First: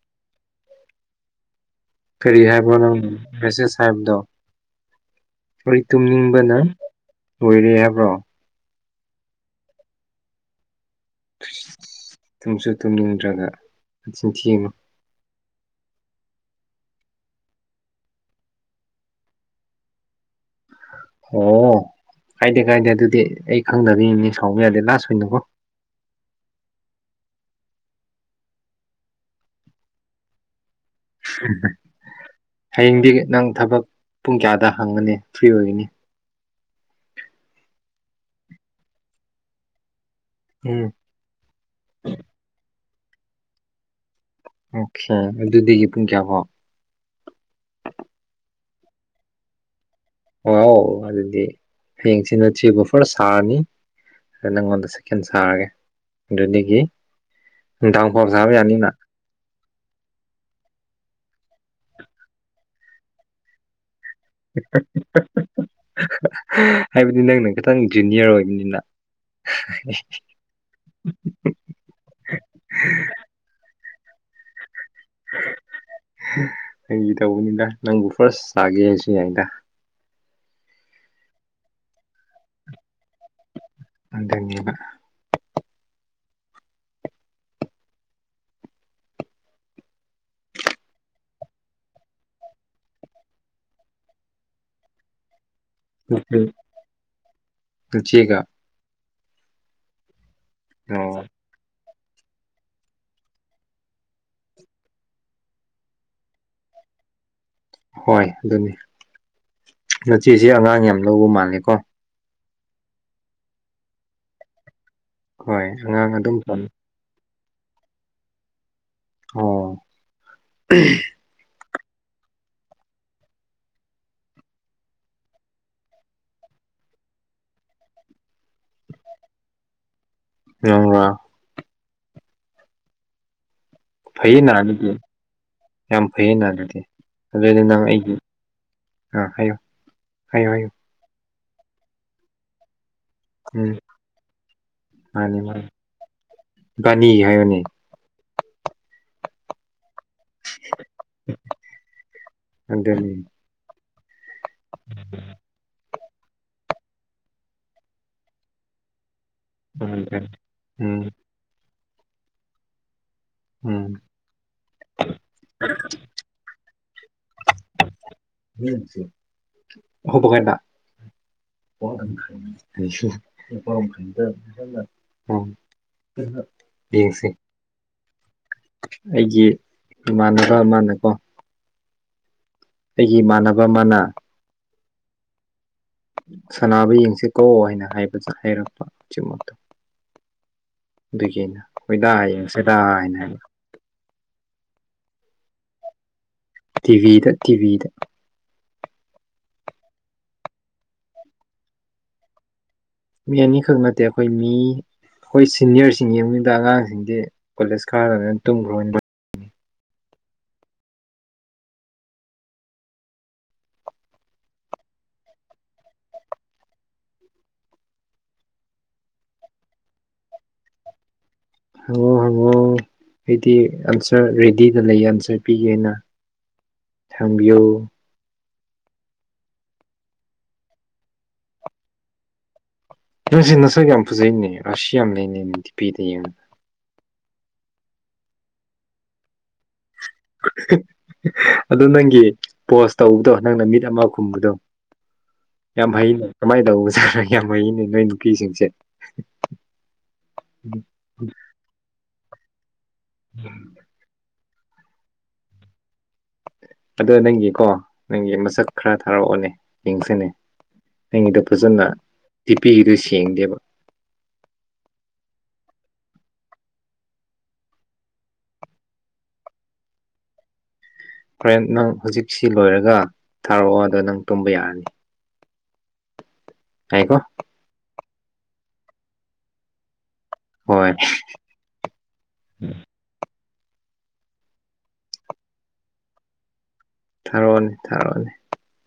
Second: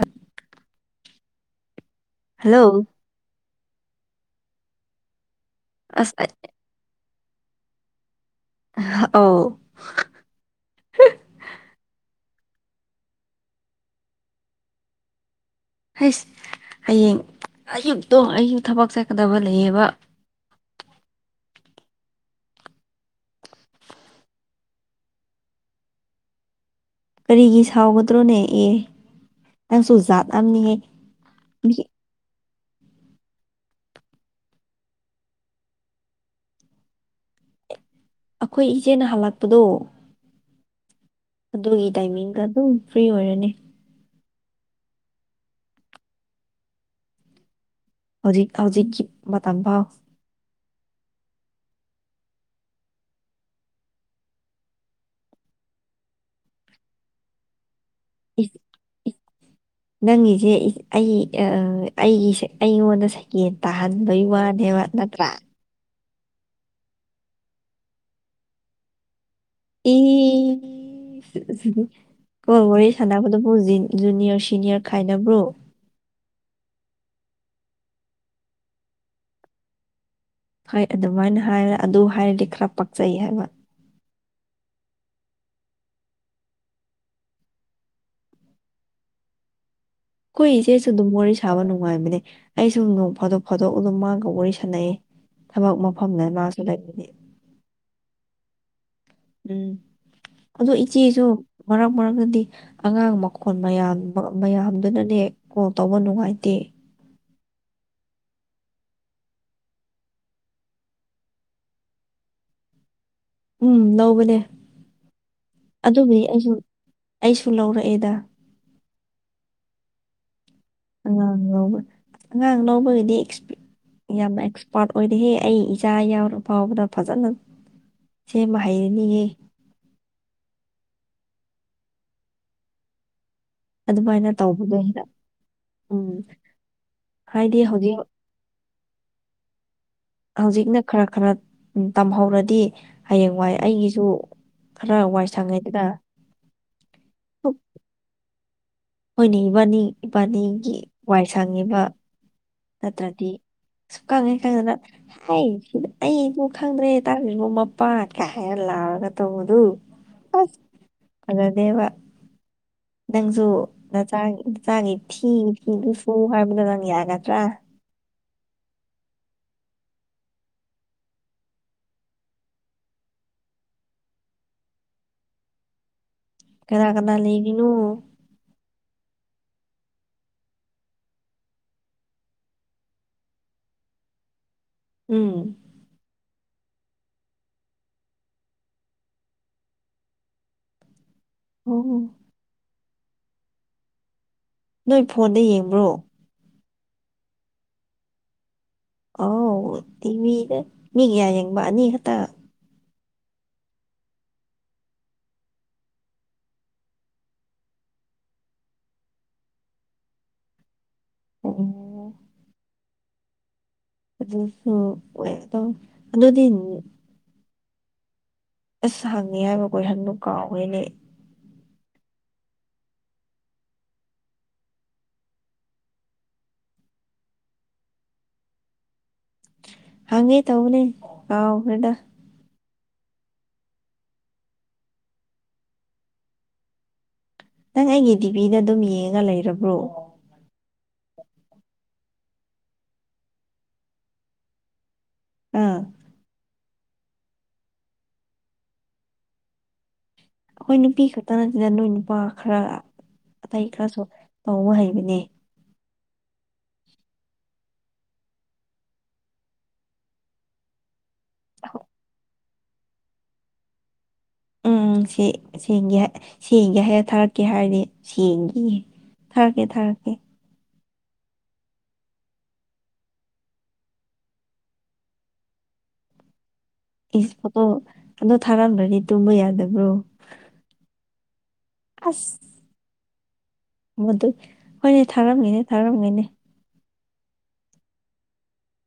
ꯑ ꯐꯦꯔꯤ ꯍꯥꯏꯕ ꯅ ꯍꯜꯂꯣ ꯃꯦꯁꯦ ꯁꯥꯍꯕꯗ ꯍ ꯑꯁ ꯑꯩ- ꯇꯨꯝꯅꯤꯡꯕꯅ ꯂꯣꯏꯔꯦ ꯍꯥꯏꯕ꯭ꯔꯣ ꯑꯣ ꯇꯨꯝꯁꯨ ꯇꯨꯝꯅꯤꯡꯗ꯭ꯔꯒꯤꯟ ꯊꯤꯉꯨ ꯍꯁ ꯍꯌꯦꯡ ꯑꯌꯨꯛꯇꯣ ꯑꯌꯨꯛ ꯊꯕꯛ ꯆꯠꯀꯗꯕ ꯂꯩꯌꯦꯕ ꯑꯣ ꯀꯥꯏꯗꯦ ꯀꯥꯏꯗꯦ ꯑꯗꯨꯗꯤ ꯑꯩ ꯈꯪꯗꯕꯤꯅꯤꯅꯦ ꯁꯥꯎꯕ ꯌꯥꯗꯦ ꯂꯥꯁ ꯑꯣꯏꯅꯀꯣ ꯀꯔꯤꯒꯤ ꯁꯥꯎꯒꯗ꯭ꯔꯣꯅꯦ ꯑꯦ ꯅꯪꯁꯨ ꯖꯥꯠ ꯑꯅꯤꯉꯦ ꯎꯝꯝ ꯍꯌꯦꯡꯗꯤ ꯅꯪ ꯊꯕꯛ ꯄꯨꯡ ꯀꯌꯥꯗ ꯍꯪꯒꯅꯤ ꯐ꯭ꯔꯤ ꯑꯣꯏꯒꯅꯤ [unintelligible] ꯑꯩꯈꯣꯏ ꯏꯆꯦꯅ ꯍꯜꯂꯛꯄꯗꯣ ꯎꯝ ꯑꯗꯨꯒꯤ ꯇꯥꯏꯃꯤꯡꯗ ꯑꯗꯨꯝ ꯐ꯭ꯔꯤ ꯑꯣꯏꯔꯅꯤ ꯑꯣꯀꯦ ꯑꯗꯨꯗꯒꯤ ꯄꯨꯡ ꯀꯌꯥ ꯐꯥꯎ ꯍꯧꯖꯤꯛ ꯍꯧꯖꯤꯛꯀꯤ ꯃꯇꯝ ꯐꯥꯎ ꯑꯥꯎ ꯑꯗꯨꯗꯤ ꯍꯌꯦꯡꯁꯤꯅ ꯊ꯭ꯔꯤꯒ ꯐꯔ ꯁꯥꯔꯅꯤ ꯑꯗꯨ ꯅꯪꯉꯣꯟꯗ ꯁꯀꯦꯟ ꯁꯥꯔꯒꯦ ꯑꯗꯨꯗꯒꯤ ꯇꯪ ꯐꯔ ꯁꯕ ꯏꯁ ꯌꯥꯅꯤꯅ ꯏꯁ ꯅꯪꯒꯤꯁꯦ ꯑꯩ ꯑꯩꯒꯤ ꯑꯩꯉꯣꯟꯗ ꯁꯩꯀꯦꯟ ꯇꯥꯍꯟ ꯩ ꯋꯥꯅꯦ ꯋꯥ ꯅꯠꯇ꯭ꯔ ꯍꯥꯏꯕꯗꯤ ꯅꯪꯅ ꯈꯤꯇꯪ ꯖꯨꯅꯤꯌꯔ ꯑꯣꯏꯕꯅꯤꯅ ꯏ ꯀꯣ ꯁꯥꯟꯗ ꯐꯗꯕꯨꯖꯤꯅꯤ ꯖꯨꯅꯤꯌꯔ ꯁꯤꯅꯤꯌꯔ ꯈꯥꯏꯅꯕꯕ꯭ꯔꯣ ꯑꯩꯪꯒꯤ ꯇꯧꯕꯅꯤꯗ ꯅꯪꯕꯨ ꯐꯥꯔꯁ ꯆꯥꯒꯦ ꯍꯥꯏꯁꯤꯉꯗ ꯐꯩ ꯑꯗꯨꯃꯥꯏꯅ ꯍꯥꯏꯔ ꯑꯗꯨ ꯍꯥꯏꯔꯗꯤ ꯈꯔ ꯄꯛꯆꯩ ꯍꯥꯏꯕ ꯑꯗꯅꯤꯕ ꯍꯈꯣꯏ ꯏꯆꯦꯁꯨ ꯑꯗꯨꯝ ꯋꯥꯔꯤ ꯁꯥꯕ ꯅꯨꯡꯉꯥꯏꯕꯅꯦ ꯑꯩꯁꯨ ꯅꯣꯡ ꯐꯥꯗꯣꯛ ꯐꯥꯗꯣꯛ ꯑꯗꯨꯝ ꯃꯥꯡꯒ ꯋꯥꯔꯤ ꯁꯥꯟꯅꯩ ꯊꯕꯛ ꯃꯐꯝꯅꯦ ꯅꯨꯄꯤ ꯃꯥꯁꯨ ꯂꯩꯕꯅꯤ ꯅꯆꯦꯒ ꯎꯝ ꯑꯗꯨ ꯏꯆꯦꯁꯨ ꯑꯣ ꯃꯔꯔ ꯑꯣꯏꯔꯒꯗꯤ ꯑꯉꯥꯡ ꯃꯈꯣꯜ ꯃꯌꯥꯝ ꯃꯌꯥꯝꯗꯨꯅꯅꯦ ꯀꯣꯜ ꯇꯧꯕ ꯅꯨꯡꯉꯥꯏꯇꯦ ꯍꯣꯏ ꯑꯗꯨꯅꯤ ꯅꯆꯦꯁꯤꯦ ꯑꯉꯥꯡ ꯌꯥꯝ ꯂꯧꯕ ꯃꯥꯜꯂꯦꯀꯣ ꯎꯝ ꯂꯧꯕꯅꯦ ꯍꯣꯏ ꯑꯉꯥꯡ ꯑꯗꯨꯕꯨꯗꯤ ꯑꯗꯨꯝ ꯑꯩꯁꯨ ꯐ ꯑꯩꯁꯨ ꯂꯧꯔꯛꯑꯦꯗ ꯑꯣ ꯑꯉꯥꯡ ꯂꯥꯎꯕ ꯑꯉꯥꯡ ꯂꯥꯎꯕꯒꯤꯗꯤ ꯑꯦꯛꯁꯄꯤ ꯌꯥꯝꯅ ꯑꯦꯛꯁꯄꯥꯔꯠ ꯑꯣꯏꯔꯍꯦ ꯑꯩ ꯏꯆꯥ ꯌꯥꯎꯔ ꯐꯥꯎꯕꯗ ꯐꯖꯅ ꯁꯤ ꯃꯥꯍꯤꯅꯤꯌꯦ ꯑ ꯋꯥ ꯑꯗꯨꯃꯥꯏꯅ ꯐꯩꯌꯦ ꯅꯥ ꯇꯧꯕꯗꯣ ꯑꯗꯨꯗꯤ ꯍꯦꯛꯇ ꯌꯥꯝ ꯎꯝ ꯐꯩꯌꯦ ꯅꯥ ꯑꯗꯨꯗꯤ ꯍꯥꯏꯗꯤ ꯑꯗꯨꯏꯗꯤ ꯅꯪ ꯍꯧꯖꯤꯛ ꯑꯩꯒꯤ ꯑ ꯍꯥꯏꯌꯣ ꯍꯧꯖꯤꯛꯅ ꯈꯔ ꯈꯔ ꯇꯝꯍꯧꯔꯗꯤ ꯍꯌꯦꯡꯋꯥꯏ ꯎꯝ ꯑꯩꯒꯤꯁꯨ ꯈꯔ ꯋꯥꯏ ꯁꯪꯉꯦꯗꯅ ꯕꯥꯅꯤ ꯍꯥꯏꯌꯅꯦ ꯑꯩꯈꯣꯏꯅ ꯏꯕꯥꯅꯤ ꯏꯕꯥꯅꯤꯒꯤ ꯋꯥꯏ ꯁꯪꯉꯤꯕ ꯑꯗꯨꯅꯤ ꯅꯠꯇ꯭ꯔꯗꯤ ꯀꯥꯉ ꯀꯉꯅ ꯍꯥꯏ ꯁꯤ ꯑꯩꯕꯨ ꯈꯪꯗ꯭ꯔꯦꯇꯥꯥꯔꯁꯤꯕ ꯃꯄꯥ ꯀꯩ ꯍꯥꯏꯔ ꯂꯥꯎꯑꯔꯒ ꯇ ꯎꯝ ꯑꯗꯦꯕ ꯅꯪꯁꯨ ꯎꯝ ꯅꯆꯥ ꯅꯆꯥꯒꯤ ꯐꯤ ꯐꯤꯗꯨ ꯁꯨ ꯍꯥꯏꯕꯗ ꯌꯥꯒꯇ꯭ꯔꯥ ꯍꯕ ꯀꯥꯏꯗ ꯈꯁꯨꯗ ꯎ ꯀꯅꯥ ꯀꯅꯥ ꯂꯩꯔꯤꯅꯣ [inaudible] ꯑꯩꯒꯤ ꯏꯃꯥꯟꯅꯕ ꯑꯃꯅꯀꯣ ꯑꯩꯒꯤ ꯏꯃꯥꯟꯅꯕ ꯑꯃꯅ ꯎꯝ ꯁꯅꯥꯕꯨ ꯌꯦꯡꯁꯤ ꯀꯧꯑꯣ ꯍꯥꯏꯅ ꯍꯥꯏꯕ ꯍꯥꯏꯔꯛꯄ ꯎꯆꯃꯛꯇꯣ ꯑꯗꯨꯒꯤꯩꯅ ꯑꯣ ꯍꯣꯏꯗꯥ ꯍꯌꯦꯡ ꯁꯦꯗꯥ ꯍꯥꯏꯅ ꯍꯥꯏꯕ ꯅꯣꯏ ꯐꯣꯟꯗ ꯌꯦꯡꯕ꯭ꯔꯣ ꯇꯗꯤꯕꯤꯤꯗ ꯇꯗꯤꯕꯤꯤꯗ ꯑꯥꯎ ꯇꯤꯚꯤ ꯃꯤꯒꯌꯥ ꯌꯦ ꯃꯥꯅꯤ ꯇ ꯃꯤ ꯑꯅꯤꯈꯛ ꯅꯠꯇꯦ ꯑꯩꯈꯣꯏ ꯃꯤ ꯑꯩꯈꯣꯏ ꯁꯤꯅꯤꯌꯔꯁꯤꯡ ꯌꯦꯡꯕꯗ ꯑꯉꯥꯡꯁꯤꯡꯗꯤ ꯀꯣꯂꯦꯖ ꯀꯥꯔꯗꯅꯤꯅ ꯇꯨꯝꯈ꯭ꯔꯣ ꯑꯣꯝ ꯑ ꯑꯗꯨꯣꯗꯤ ꯑꯁ ꯍꯪꯉꯤ ꯍꯥꯏꯕꯈꯣꯏ ꯍꯟꯗꯨ ꯀꯥꯎꯋꯦꯅꯦ ꯑꯣ ꯍꯉꯣ ꯑꯩꯗꯤ ꯑꯟꯁꯔ ꯔꯦꯗꯤꯗ ꯂꯩꯌꯦ ꯑꯟꯁꯔ ꯄꯤꯒꯦꯅ ꯊꯝꯕꯤꯌꯨ ꯍꯪꯉꯦ ꯇꯧꯕꯅꯦ ꯑꯕꯗ ꯅꯪꯁꯤ ꯅꯁꯛ ꯌꯥꯝ ꯐꯖꯩꯅꯦ ꯑꯁꯤ ꯌꯥꯝ ꯂꯩꯅꯩꯅꯦ ꯗꯤꯄꯤꯗ ꯌꯦꯡ ꯅꯪ ꯑꯩꯒꯤ ꯤꯚꯤꯗ ꯑꯗꯨꯝ ꯌꯦꯡꯉ ꯂꯩꯔꯕ꯭ꯔꯣ ꯑꯗꯨ ꯅꯪꯒꯤ ꯄꯣꯁ ꯇꯧꯕꯗꯣ ꯅꯪꯅ ꯃꯤꯠ ꯑꯃ ꯈꯨꯝꯕꯗꯣ ꯑꯥ ꯌꯥꯝꯥꯏ ꯀꯃꯥꯏꯗꯧ ꯌꯥꯝ ꯃꯩꯅꯦ ꯅꯣꯏ ꯅꯨꯄꯤꯁꯤꯡꯁꯦ ꯑꯩꯈꯣꯏ ꯅꯨꯄꯤ ꯈꯛꯇ ꯅꯠꯇꯗ ꯅꯣꯏ ꯅꯨꯄꯥ ꯈꯔ ꯑꯇꯩ ꯈꯔꯁꯨ ꯇꯕ ꯍꯩꯕꯅꯦ ꯑꯗ ꯅꯪꯒꯤꯀꯣ ꯅꯪꯒꯤ ꯃꯁꯛ ꯈꯔ ꯊꯥꯔꯛꯑꯣꯅꯦ ꯌꯦꯡꯁꯅꯦ ꯑꯩꯒꯤꯗ ꯐꯖꯅ ꯇꯤꯄꯤꯒꯤꯗꯨ ꯁꯦꯡꯗꯦꯕ ꯎꯝ ꯁꯤꯒꯤ ꯁꯤꯒ ꯍꯦꯛ ꯊꯥꯔꯛꯀꯦ ꯍꯥꯏꯗꯤ ꯁꯤꯒꯤ ꯊꯔꯀꯦ ꯊꯔꯀꯦ ꯍꯣꯔꯦꯟ ꯅꯪ ꯍꯧꯖꯤꯛꯁꯤ ꯂꯣꯏꯔꯒ ꯊꯥꯔꯛꯑꯣꯗ ꯅꯪ ꯇꯨꯝꯕ ꯌꯥꯔꯅꯤ ꯌꯥꯏꯀꯣ ꯏꯁ ꯄꯣꯠꯇꯣ ꯑꯗꯣ ꯊꯥꯔꯂ꯭ꯔꯗꯤ ꯇꯨꯝꯕ ꯌꯥꯗꯕ꯭ꯔꯣ ꯍꯣꯏ ꯃꯏ ꯍꯣꯏꯅꯦ ꯊꯥꯔꯝꯒꯅꯦ ꯊꯥꯔꯝꯒꯅꯦ ꯊꯥꯔꯛꯑꯣꯅꯤ ꯊꯥꯔꯛꯑꯣꯅꯦ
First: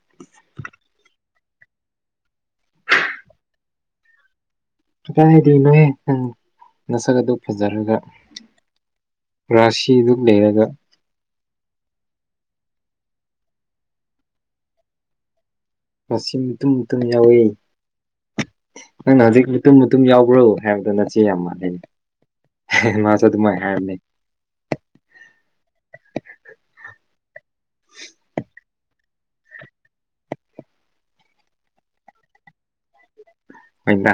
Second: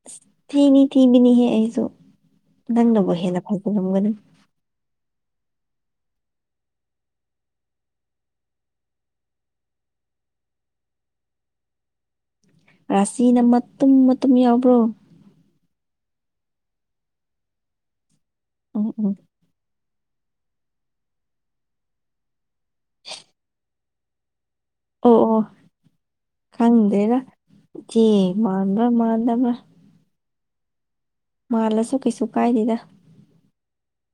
ꯑꯁ ꯊꯤꯅꯤ ꯊꯤꯕꯤꯅꯤꯍꯦ ꯑꯩꯁꯨ ꯅꯪꯅꯕꯨ ꯍꯦꯟꯅ ꯐꯖꯂꯝꯝꯒꯅꯤ ꯀꯗꯥ ꯍꯥꯏꯗꯤ ꯅꯣꯏꯍꯦꯪ ꯃꯁꯛ ꯑꯗꯨ ꯐꯖꯔꯒ ꯔꯥꯁꯤꯗꯨ ꯂꯩꯔꯒ ꯔꯁꯤꯅ ꯃꯇꯨꯝ ꯃꯇꯨꯝ ꯌꯥꯎꯕ꯭ꯔꯣ ꯨꯔ꯭ꯁꯤ ꯃꯇꯨꯝ ꯃꯇꯨꯝ ꯌꯥꯎꯌꯦ ꯎꯝ ꯎꯝ ꯑꯗꯨꯝ ꯌꯥꯎꯕ꯭ꯔꯣ ꯍꯥꯏꯕꯗꯣ ꯅꯆꯦ ꯌꯥꯝ ꯃꯥꯥꯟꯂꯩ ꯃꯥꯁꯨ ꯑꯗꯨꯃꯥꯏꯅ ꯍꯥꯏꯔꯝꯃꯦ ꯑꯣ ꯑꯣ ꯈꯪꯗ꯭ꯔꯦꯗ ꯗꯕ꯭ꯔ ꯃꯥꯜꯂꯁꯨ ꯀꯩꯁꯨ ꯀꯥꯏꯗꯦꯗ ꯑꯣꯏꯣꯏꯗ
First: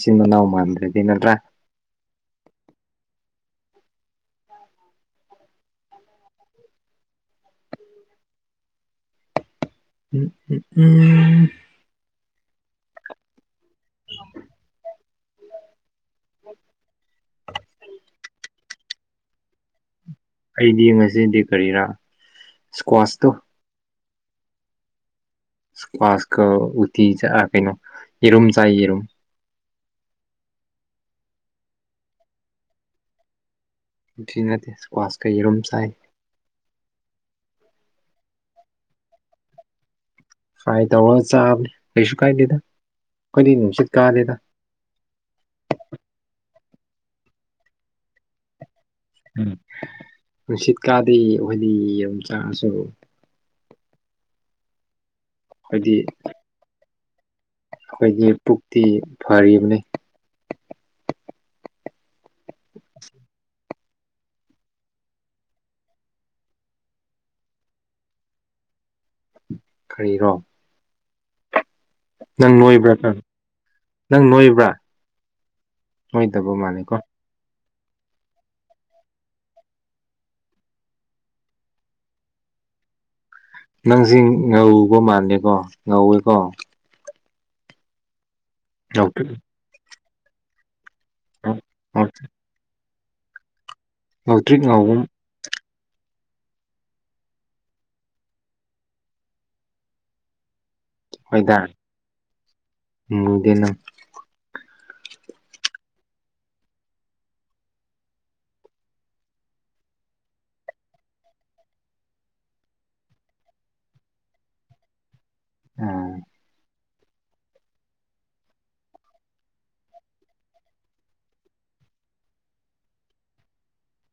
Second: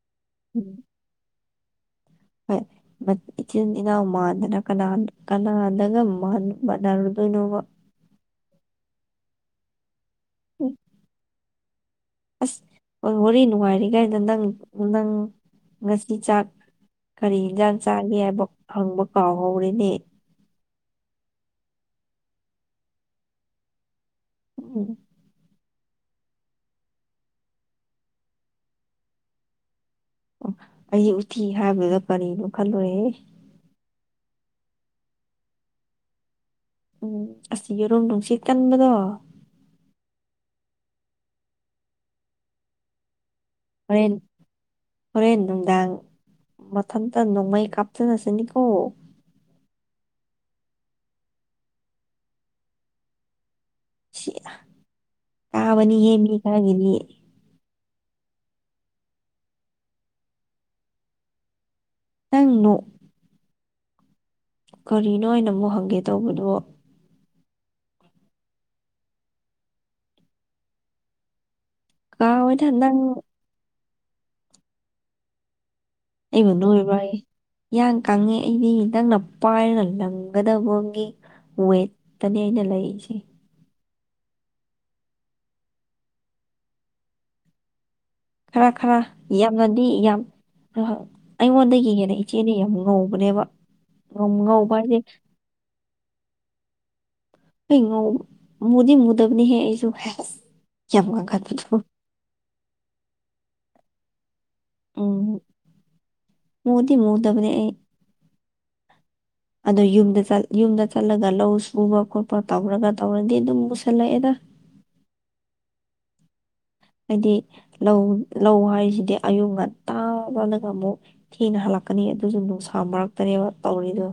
ꯆꯤꯟꯃ ꯅꯎ ꯎꯝ ꯃꯥꯥꯟ꯭ꯔꯦꯗꯅꯂ꯭ꯔꯥ ꯍꯣꯏ ꯃ ꯏꯆꯤꯟꯗꯤꯅ ꯃꯥꯥꯟꯗꯅ ꯀꯅꯥ ꯀꯅꯥꯗꯒ ꯃꯥꯅꯔꯗꯨꯅꯣꯕ ꯎꯝ ꯎꯝ ꯎꯝ ꯑꯁ ꯍꯣꯏ ꯍꯣꯔ ꯅꯨꯡꯉꯥꯏꯔꯤꯈꯩꯗ ꯅꯪ ꯅꯪ ꯉꯁꯤ ꯆꯥꯛ ꯀꯔꯤ ꯌꯦꯟꯁꯥꯡ ꯆꯥꯒꯦ ꯍꯥꯏꯕ ꯍꯪꯕ ꯀꯥꯎꯍꯧꯔꯦꯅꯦ ꯑꯩꯗꯤ ꯉꯁꯤꯗꯤ ꯀꯔꯤꯔꯥ ꯏꯁꯀ꯭ꯋꯥꯁꯇꯣ ꯎꯝ ꯏꯁꯀꯋꯥꯁꯀ ꯎꯇ ꯆ ꯀꯩꯅꯣ ꯍꯔ ꯆ ꯍꯨꯝ ꯑꯣ ꯑꯩꯁ ꯎꯇꯤ ꯍꯥꯏꯕꯗ ꯀꯔꯤꯅꯣ ꯈꯜꯂꯨꯔꯦꯍꯦ ꯊꯤ ꯅꯠꯇꯦ ꯋꯥꯁ ꯀꯩꯔꯨꯝ ꯆꯥꯏ ꯎꯝ ꯑꯁꯤꯁ ꯌꯦꯔꯨꯝ ꯅꯨꯡꯁꯤꯠ ꯀꯟꯕꯗꯣ ꯐꯥꯏ ꯇꯧ ꯆꯕ ꯀꯩꯁꯨ ꯀꯥꯏ ꯂꯤꯗ ꯍꯣꯔꯦꯟ ꯍꯣꯔꯦꯟ ꯅꯨꯡꯗꯥꯡ ꯃꯊꯟꯇ ꯅꯣꯡꯃꯩ ꯀꯥꯞꯆꯔꯁꯤꯅꯤꯀꯣ ꯅꯨꯡꯁꯤꯠꯀꯥꯗꯤ ꯍꯣꯏꯗꯤ ꯑꯗꯨ ꯆꯥꯉꯁꯨ ꯁꯤ ꯑꯩꯈꯣꯏꯗꯤ ꯀꯥꯕꯅꯤ ꯌꯦꯡꯅꯤ ꯍꯥꯏꯒꯤꯦꯅꯤ ꯑꯩꯈꯣꯏꯒꯤ ꯄꯨꯛꯇꯤ ꯐꯔꯤꯕꯅꯤ ꯅꯪꯅꯣ ꯀꯔꯤꯅꯣ ꯑꯅ ꯑꯃꯨꯛ ꯍꯪꯒꯦ ꯇꯧꯕꯗꯣ ꯀꯔꯤꯅꯣ ꯀꯧꯔꯦꯗꯥ ꯅꯪ ꯅꯪ ꯅꯣꯏꯕ꯭ꯔꯥ ꯅꯣꯏꯗꯕ ꯃꯥꯜꯂꯀꯣ ꯏꯟ ꯀꯪꯉꯤ ꯑꯩꯗꯤ ꯅꯪꯅ ꯄꯥꯏꯔꯒ ꯂꯪꯒꯗꯕꯒꯤ ꯍꯣꯏ ꯇꯅꯤ ꯑꯩꯅ ꯂꯩꯥꯏꯁꯤ ꯅꯪꯁꯤ ꯉꯧꯕ ꯃꯥꯂꯦꯀꯣ ꯉꯧꯋꯦꯀꯣ ꯈꯔ ꯈꯔ ꯉꯧꯇ꯭ꯔꯤꯛ ꯌꯥꯝꯅꯗꯤ ꯌꯥꯝ ꯑꯩꯉꯣꯟꯗꯒꯤ ꯍꯦꯟꯅ ꯏꯆꯦꯅ ꯌꯥꯝ ꯉꯧꯕꯅꯦꯕ ꯉꯧꯇ꯭ꯔꯤꯛ ꯉꯧꯕ ꯉꯧꯒꯨꯝ ꯍꯥꯏꯁꯦ ꯉ ꯃꯗꯤ ꯃꯗꯕꯅꯤ ꯍꯦꯁꯨ ꯌꯥꯝ ꯍꯣꯏꯗ ꯋꯥꯈꯣ ꯃꯨꯗꯦ ꯅꯪ ꯎꯝ ꯃꯗꯤ ꯃꯨꯗꯕꯅꯦ ꯑꯩ [unintelligible] [inaudible] ꯑꯗꯣ ꯌꯨꯝꯗ ꯌꯨꯝꯗ ꯆꯠꯂꯒ ꯂꯧ ꯁꯨꯕ ꯈꯣꯠꯄ ꯇꯧꯔꯒ ꯇꯧꯔꯗꯤ ꯑꯗꯨꯝ ꯃꯨꯁꯜꯂꯛꯑꯦꯗ [unintelligible] [inaudible] ꯑꯥ ꯍꯥꯏꯗꯤ ꯂꯧ ꯂꯧ ꯍꯥꯏꯔꯤꯁꯤꯗꯤ ꯑꯌꯨꯛ ꯉꯟꯇꯥ ꯂꯒ ꯑꯃꯨꯛ ꯊꯤꯅ ꯍꯜꯂꯛꯀꯅꯤ ꯑꯗꯨꯁꯨ ꯅꯨꯡꯁꯥ ꯃꯔꯛꯇꯅꯦꯕ ꯇꯧꯔꯤꯗꯣ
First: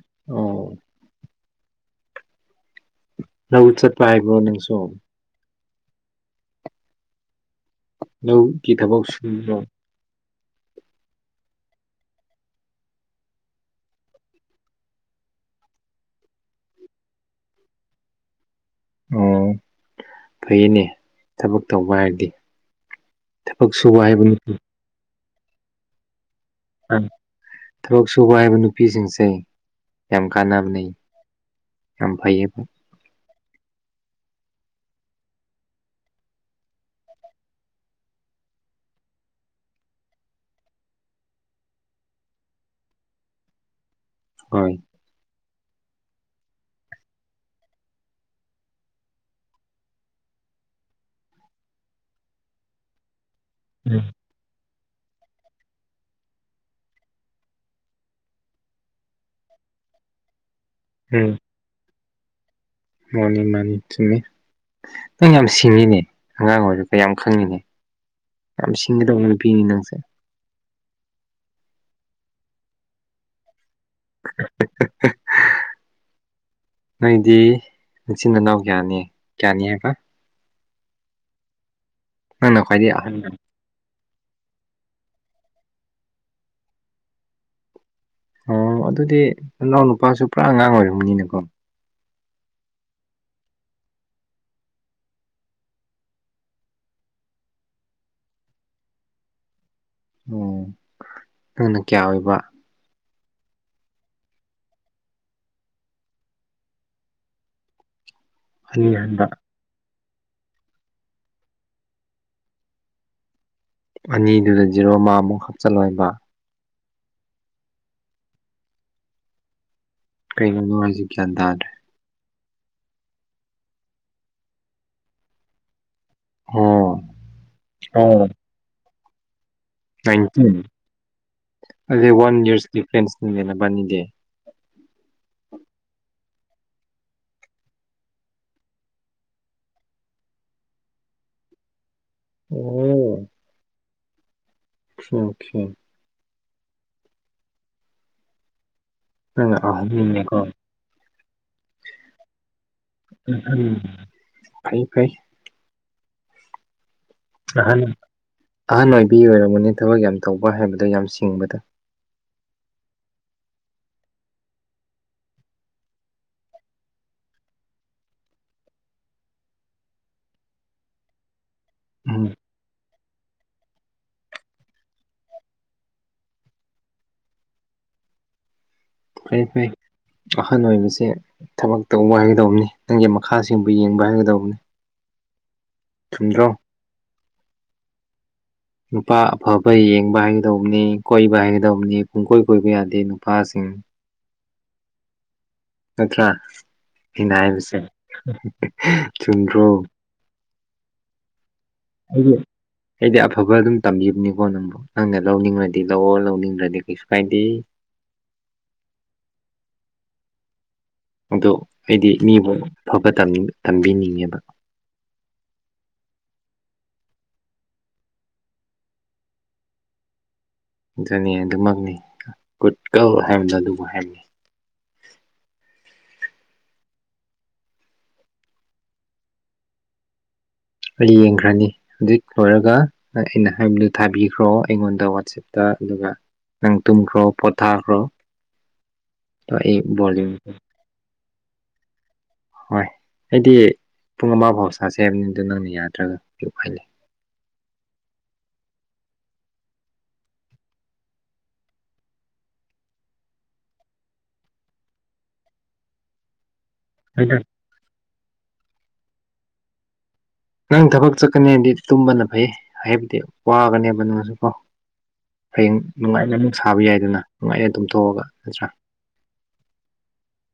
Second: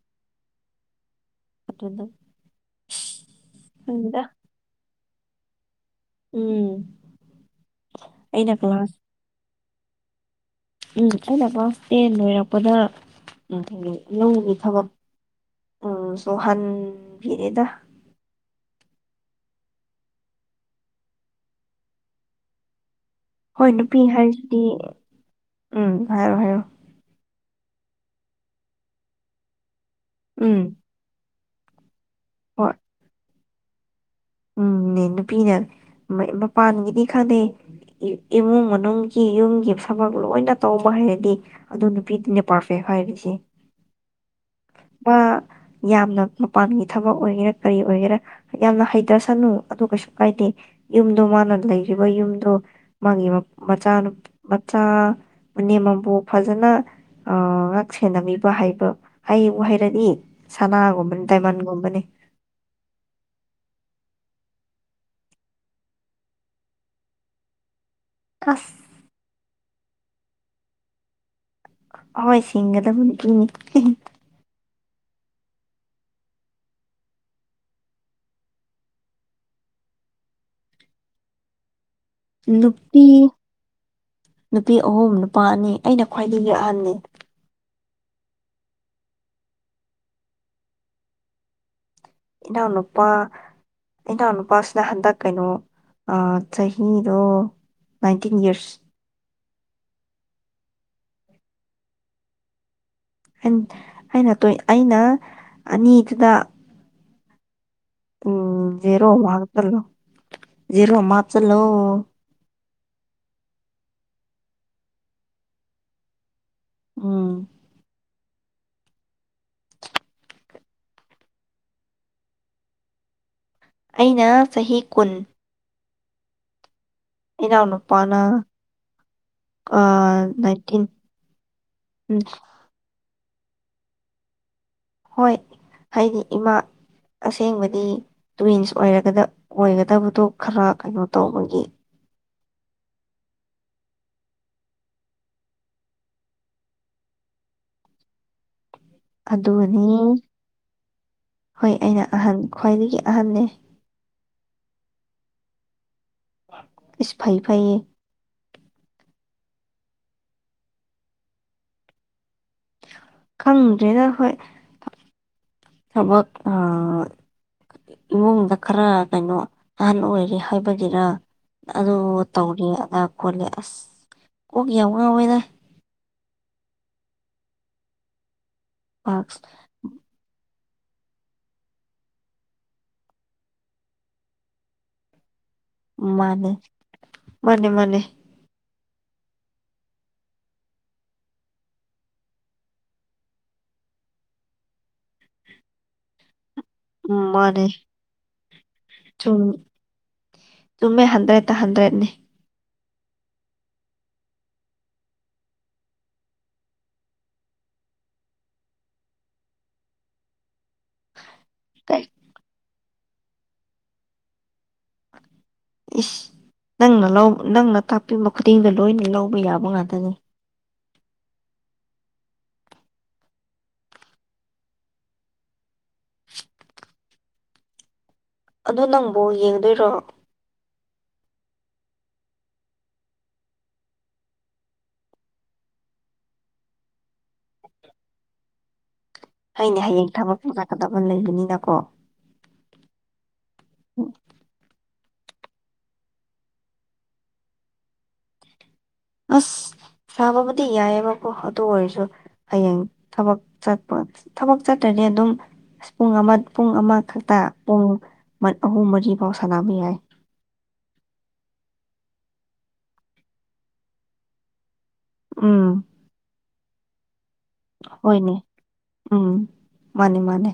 ꯑꯣ [unintelligible] [inaudible] ꯃꯠꯇꯗ [inaudible] ꯅ ꯎꯠ ꯆꯠꯄ ꯍꯥꯏꯕ꯭ꯔꯣ ꯅꯁꯨꯣ ꯎꯝ [inaudible] ꯍꯂꯣ ꯑꯩꯅ ꯀ ꯀ꯭ꯂꯥꯁ ꯊꯕꯛ ꯁꯨꯝꯣ ꯎꯝ ꯑꯩꯅ ꯀ꯭ꯂꯥꯁ ꯇꯦꯟ ꯂꯣꯏꯔꯛꯄꯗ ꯎ ꯂꯧꯒꯤ ꯊꯕꯛ ꯎꯝ ꯁꯣꯍꯟꯕꯤꯔꯦꯗ ꯑꯣ ꯐꯩꯅꯦ ꯊꯕꯛ ꯇꯧꯕ ꯍꯥꯏꯔꯗꯤ ꯍꯣꯏ ꯊꯕꯛ ꯁꯨꯕ ꯅꯨꯄꯤ ꯍꯥꯏꯕ ꯅꯨꯄꯤ ꯍꯥꯏꯔꯤꯁꯤꯗꯤ ꯎꯝ ꯍꯥꯏꯔꯣ ꯍꯥꯏꯔꯣ ꯊꯕꯛ ꯁꯨꯕ ꯍꯥꯏꯕ ꯅꯨꯄꯤꯁꯤꯡꯁꯦ ꯌꯥꯝ ꯎꯝ ꯀꯥꯟꯅꯕꯅꯤ ꯌꯥꯝ ꯐꯩꯌꯦꯕ ꯍꯣꯏ ꯎꯝꯅꯦ ꯅꯨꯄꯤꯅ ꯃꯄꯥꯟꯒꯤꯗꯤ ꯈꯪꯗꯦ ꯏꯃꯨꯡ ꯃꯅꯨꯡꯒꯤ ꯌꯨꯝꯒꯤ ꯊꯕꯛ ꯂꯣꯏꯅ ꯇꯧꯕ ꯍꯥꯏꯔꯗꯤ ꯑꯗꯨ ꯅꯨꯄꯤꯗꯨꯅꯦ ꯄꯥꯔꯐꯦ ꯍꯥꯏꯔꯁꯤꯈꯤ [unintelligible] [inaudible] ꯍꯣꯏ [unintelligible] [inaudible] ꯌꯥꯝꯅ ꯃꯄꯥꯟꯒꯤ ꯊꯕꯛ ꯑꯣꯏꯒꯦꯔꯥ ꯀꯔꯤ ꯑꯣꯏꯒꯦꯔꯥ ꯌꯥꯝꯅ ꯍꯩꯇꯁꯅꯨ ꯑꯗꯨ ꯀꯩꯁꯨ ꯀꯥꯏꯗꯦ ꯌꯨꯝꯗꯣ ꯃꯥꯅ ꯂꯩꯔꯤꯕ ꯌꯨꯝꯗꯣ ꯃꯥꯒꯤ ꯎꯝ ꯃꯆꯥꯅꯨ ꯆꯥ ꯃꯅꯦꯝ ꯃꯕꯣꯛ ꯐꯖꯅ ꯉꯥꯛ ꯁꯦꯟꯅꯕꯤꯕ ꯍꯥꯏꯕ ꯍꯩ ꯎ ꯍꯩꯔꯗꯤ ꯁꯅꯥꯒꯨꯝꯕꯅꯤ ꯗꯥꯏꯃꯟꯒꯨꯝꯕꯅꯤ ꯃꯅꯤ ꯃꯥꯅꯤ ꯊꯤꯟꯃꯤ ꯅꯪ ꯌꯥꯝ ꯁꯤꯡꯉꯤꯅꯦ ꯑꯉꯥꯡ ꯑꯣꯏꯔꯒ ꯌꯥꯝ ꯈꯪꯉꯤꯅꯦ ꯑꯁ ꯌꯥꯝ ꯁꯤꯡꯒꯗꯧꯅꯅ ꯄꯤꯅꯤ ꯅꯪꯁꯦ ꯍꯣꯏ ꯁꯤꯡꯒꯗꯕꯅꯤꯅꯤ [unintelligible] [inaudible] ꯅꯪꯗꯤ ꯃꯆꯤꯟ ꯏꯅꯥꯎ ꯀꯌꯥꯅꯤ ꯀꯌꯥꯅꯤ ꯍꯥꯏꯕ ꯅ ꯅ ꯈꯥꯏꯗ ꯅꯨꯄꯤ ꯑꯍ ꯅꯨꯄꯤ ꯑꯍꯨꯝ ꯅꯨꯄꯥ ꯑꯅꯤ ꯑꯩꯅ ꯈ꯭ꯋꯥꯏꯗꯒꯤ ꯑꯍꯟꯅꯤ ꯑꯣ ꯑꯗꯨꯗꯤ ꯅꯅꯥꯎ ꯅꯨꯨꯄꯥꯁꯨ ꯄꯨꯔꯥ ꯑꯉꯥꯡ ꯑꯣꯏꯔꯝꯅꯤꯅꯀꯣ ꯏꯟꯅ ꯎꯅꯄꯥꯥ ꯑꯩꯅꯍꯅ ꯄꯁ ꯅ ꯍꯥꯟꯟꯗ ꯀꯩꯅꯣ ꯑ ꯆꯍꯤ ꯔꯣ ꯅꯥꯏꯟꯇꯤꯟ ꯏꯌꯥꯔꯁ ꯑꯣ ꯅꯪꯅ ꯀꯌꯥ ꯑꯣꯏꯕ ꯑꯩꯅ ꯑꯩꯅ ꯑꯅꯤꯗꯨꯗ ꯎꯝ ꯑꯅꯤ ꯖꯦꯔꯣ ꯑꯍꯟꯕ ꯃꯥꯇꯂꯣ ꯦꯔꯣ ꯃꯆꯂꯣ ꯑꯅꯤꯗꯨꯗ ꯖꯤꯔꯣ ꯑꯃꯃꯨꯛ ꯍꯥꯞꯆꯤꯜꯂꯣꯏꯕ ꯑꯥ [unintelligible] [inaudible] ꯀꯩꯩꯅꯅꯣ ꯍꯧꯖꯤꯛ ꯭ꯌꯥꯟ ꯇꯥꯔꯦ ꯑꯩꯅ ꯆꯍꯤ ꯀꯨꯟ ꯑꯣ ꯏꯟꯅꯥꯎ ꯅꯨꯄꯅꯥ ꯇꯣꯏꯅꯇꯤ ꯑꯗꯦ ꯎꯝ ꯋꯥꯟ ꯏꯔꯁ ꯗꯤꯐꯦꯟꯁꯗ ꯍꯣꯏ ꯍꯥꯏꯗꯤ ꯏꯃꯥ ꯑꯁꯦꯡꯕꯗꯤ ꯇ꯭ꯋꯤꯟꯁ ꯑꯣꯏꯔꯒꯗ ꯑꯣꯏꯒꯗꯕꯗꯣ ꯈꯔ ꯀꯩꯅꯣ ꯇꯧꯕꯒꯤ ꯑꯣ [unintelligible] ꯅꯪꯅ ꯑꯗꯨꯅꯤ ꯑꯍꯟꯅꯤꯅꯀꯣ ꯍꯣꯏ ꯑꯩꯅ ꯑꯍꯟ ꯈ꯭ꯋꯥꯏꯗꯒꯤ ꯑꯍꯟꯅꯦ ꯐꯩ ꯐꯩ ꯏꯁꯁ ꯐꯩ ꯐꯩꯌꯦ ꯑꯍꯥꯟ ꯑꯣꯏꯕꯤ ꯑꯣꯏꯔꯝꯒꯅꯤ ꯊꯕꯛ ꯌꯥꯝ ꯇꯧꯕ ꯍꯥꯏꯕꯗꯣ ꯌꯥꯝ ꯁꯤꯡꯕꯗ ꯈꯪꯗ꯭ꯔꯦꯅ ꯍꯣꯏ ꯊꯕꯛ ꯏꯃꯨꯡꯗ ꯈꯔ ꯀꯩꯅꯣ ꯅꯍꯟ ꯑꯣꯏꯔꯦ ꯍꯥꯏꯕꯒꯤꯔ ꯑꯗꯨ ꯎꯝ ꯇꯧꯔꯤ ꯑꯗ ꯈꯣꯠꯂꯦ ꯑꯁ ꯀꯣꯛ ꯌꯥꯝ ꯉꯥꯎꯏꯗ ꯑꯁ ꯑꯥꯍꯟ ꯑꯣꯏꯕꯁꯦ ꯊꯕꯛ ꯇꯧꯕ ꯍꯥꯏꯒꯗꯧꯕꯅꯤ ꯅꯪꯒꯤ ꯃꯈꯥꯁꯤꯡꯕꯨ ꯌꯦꯡꯕ ꯍꯥꯏꯒꯗꯧꯕꯅꯤ ꯆꯨꯝꯗ꯭ꯔꯣ ꯃꯥꯅꯦ ꯃꯥꯅꯦ ꯃꯥꯅꯦ ꯅꯨꯄꯥ ꯑꯐꯕ ꯌꯦꯡꯕ ꯍꯥꯏꯒꯗꯧꯕꯅꯤ ꯀꯣꯏꯕ ꯍꯥꯏꯒꯗꯧꯕꯅꯤ ꯄꯨꯡꯀꯣꯏ ꯀꯣꯏꯕ ꯌꯥꯗꯦ ꯅꯨꯄꯥꯁꯤꯡ ꯅꯥꯠꯇꯔ꯭ ꯎꯝ ꯑꯩꯅꯥ ꯃꯥꯅꯦ ꯍꯥꯌꯕꯁꯦ ꯆꯨꯝ ꯆꯨꯝꯗꯔꯣ ꯆꯨꯝꯃꯦ ꯍꯟꯗ꯭ꯔꯦꯠꯇ ꯍꯟꯗ꯭ꯔꯦꯠꯅꯦ ꯑꯩꯗꯤ ꯑꯐꯕ ꯑꯗꯨꯝ ꯇꯝꯕꯤꯕꯅꯤꯀꯣ ꯅꯪꯕꯨ ꯅꯪꯅ ꯂꯧꯅꯤꯡꯉꯗꯤ ꯂꯧꯑꯣ ꯂꯧꯅꯤꯡꯗ꯭ꯔꯗꯤ ꯀꯩꯁꯨ ꯀꯥꯏꯗꯦ [inaudible] ꯑꯗꯣ ꯑꯩꯗꯤ ꯃꯤꯕꯨ ꯐꯕ ꯇꯝꯕꯤꯅꯤꯡꯉꯦꯕ ꯏꯁ ꯅꯪꯅ ꯅꯪꯅ ꯇꯥꯛꯄꯤꯕ ꯈꯨꯗꯤꯡꯗ ꯂꯣꯏꯅ ꯂꯧꯕ ꯌꯥꯕ ꯉꯥꯛꯇꯅꯤ ꯑꯗꯨꯅꯤ ꯑꯗꯨꯃꯛꯅꯤ ꯒꯨꯠ ꯒꯜ ꯍꯥꯏꯕꯗ ꯑꯗꯨꯕꯨ ꯍꯥꯏꯃꯤ ꯑꯗꯣ ꯅꯪ ꯕꯣꯜꯌꯦꯡꯗꯣꯏꯔꯣ ꯌꯦꯡꯈ꯭ꯔꯅꯤ ꯍꯧꯖꯤꯛ ꯂꯣꯏꯔꯒ ꯑꯩꯅ ꯍꯥꯏꯕꯗꯨ ꯊꯥꯕꯤꯈ꯭ꯔꯣ ꯑꯩꯉꯣꯟꯗ ꯋꯥꯆꯦꯞꯇ ꯑꯗꯨꯒ ꯅꯪꯇꯨꯝꯈ꯭ꯔꯣ ꯄꯣꯊꯥꯈ꯭ꯔꯣ ꯑꯗꯣ ꯑꯩ ꯑꯩꯅꯥ ꯍꯌꯦꯡ ꯕꯣꯜ ꯊꯕꯛ ꯌꯦꯡꯒꯦ ꯂꯥꯛꯀꯗꯕ ꯂꯩꯕꯅꯤꯅꯀꯣ ꯍꯣꯏ ꯑꯩꯗꯤ ꯎꯝ, ꯄꯨꯡ ꯑꯃ ꯐꯥꯎ ꯆꯥꯖꯩ ꯍꯥꯏꯕꯅꯤ ꯑꯗꯨꯗ ꯅꯪꯅ ꯌꯥꯗ꯭ꯔꯒ ꯀꯌꯨꯛ ꯍꯥꯏꯂ ꯑꯁ ꯁꯥꯕꯕꯨꯗꯤ ꯌꯥꯏꯑꯕꯀꯣ ꯑꯗꯨ ꯑꯣꯏꯔꯁꯨ ꯍꯌꯦꯡ ꯊꯕꯛ ꯆꯠꯄ ꯊꯕꯛ ꯆꯠꯇ ꯑꯗꯨꯝ ꯄꯨꯡ ꯑꯃ ꯄꯨꯡ ꯑꯃꯈꯛꯇ ꯄꯨꯡ ꯑꯍꯨꯝ ꯃꯔꯤꯐꯥꯎ ꯁꯥꯟꯅꯕ ꯌꯥꯏ ꯅꯪ ꯊꯕꯛ ꯆꯠꯀꯅꯤꯅꯗꯤ ꯇꯨꯝꯕꯅ ꯐꯩ ꯍꯥꯏꯕꯗꯤ ꯋꯥꯒꯅꯦꯕ ꯅꯪꯁꯨ ꯀꯣ ꯍꯌꯦꯡ ꯎꯝ ꯅꯨꯡꯉꯥꯏꯅ ꯑꯃꯨꯛ ꯁꯥꯕ ꯌꯥꯏꯗꯅ ꯉꯉꯥꯏꯑꯦ ꯑꯗꯨꯝꯊꯣꯛꯑꯒ ꯍꯣꯏꯅꯦ ꯅꯠꯇ꯭ꯔꯥ ꯎꯝ ꯃꯥꯅꯦ ꯃꯥꯅꯦ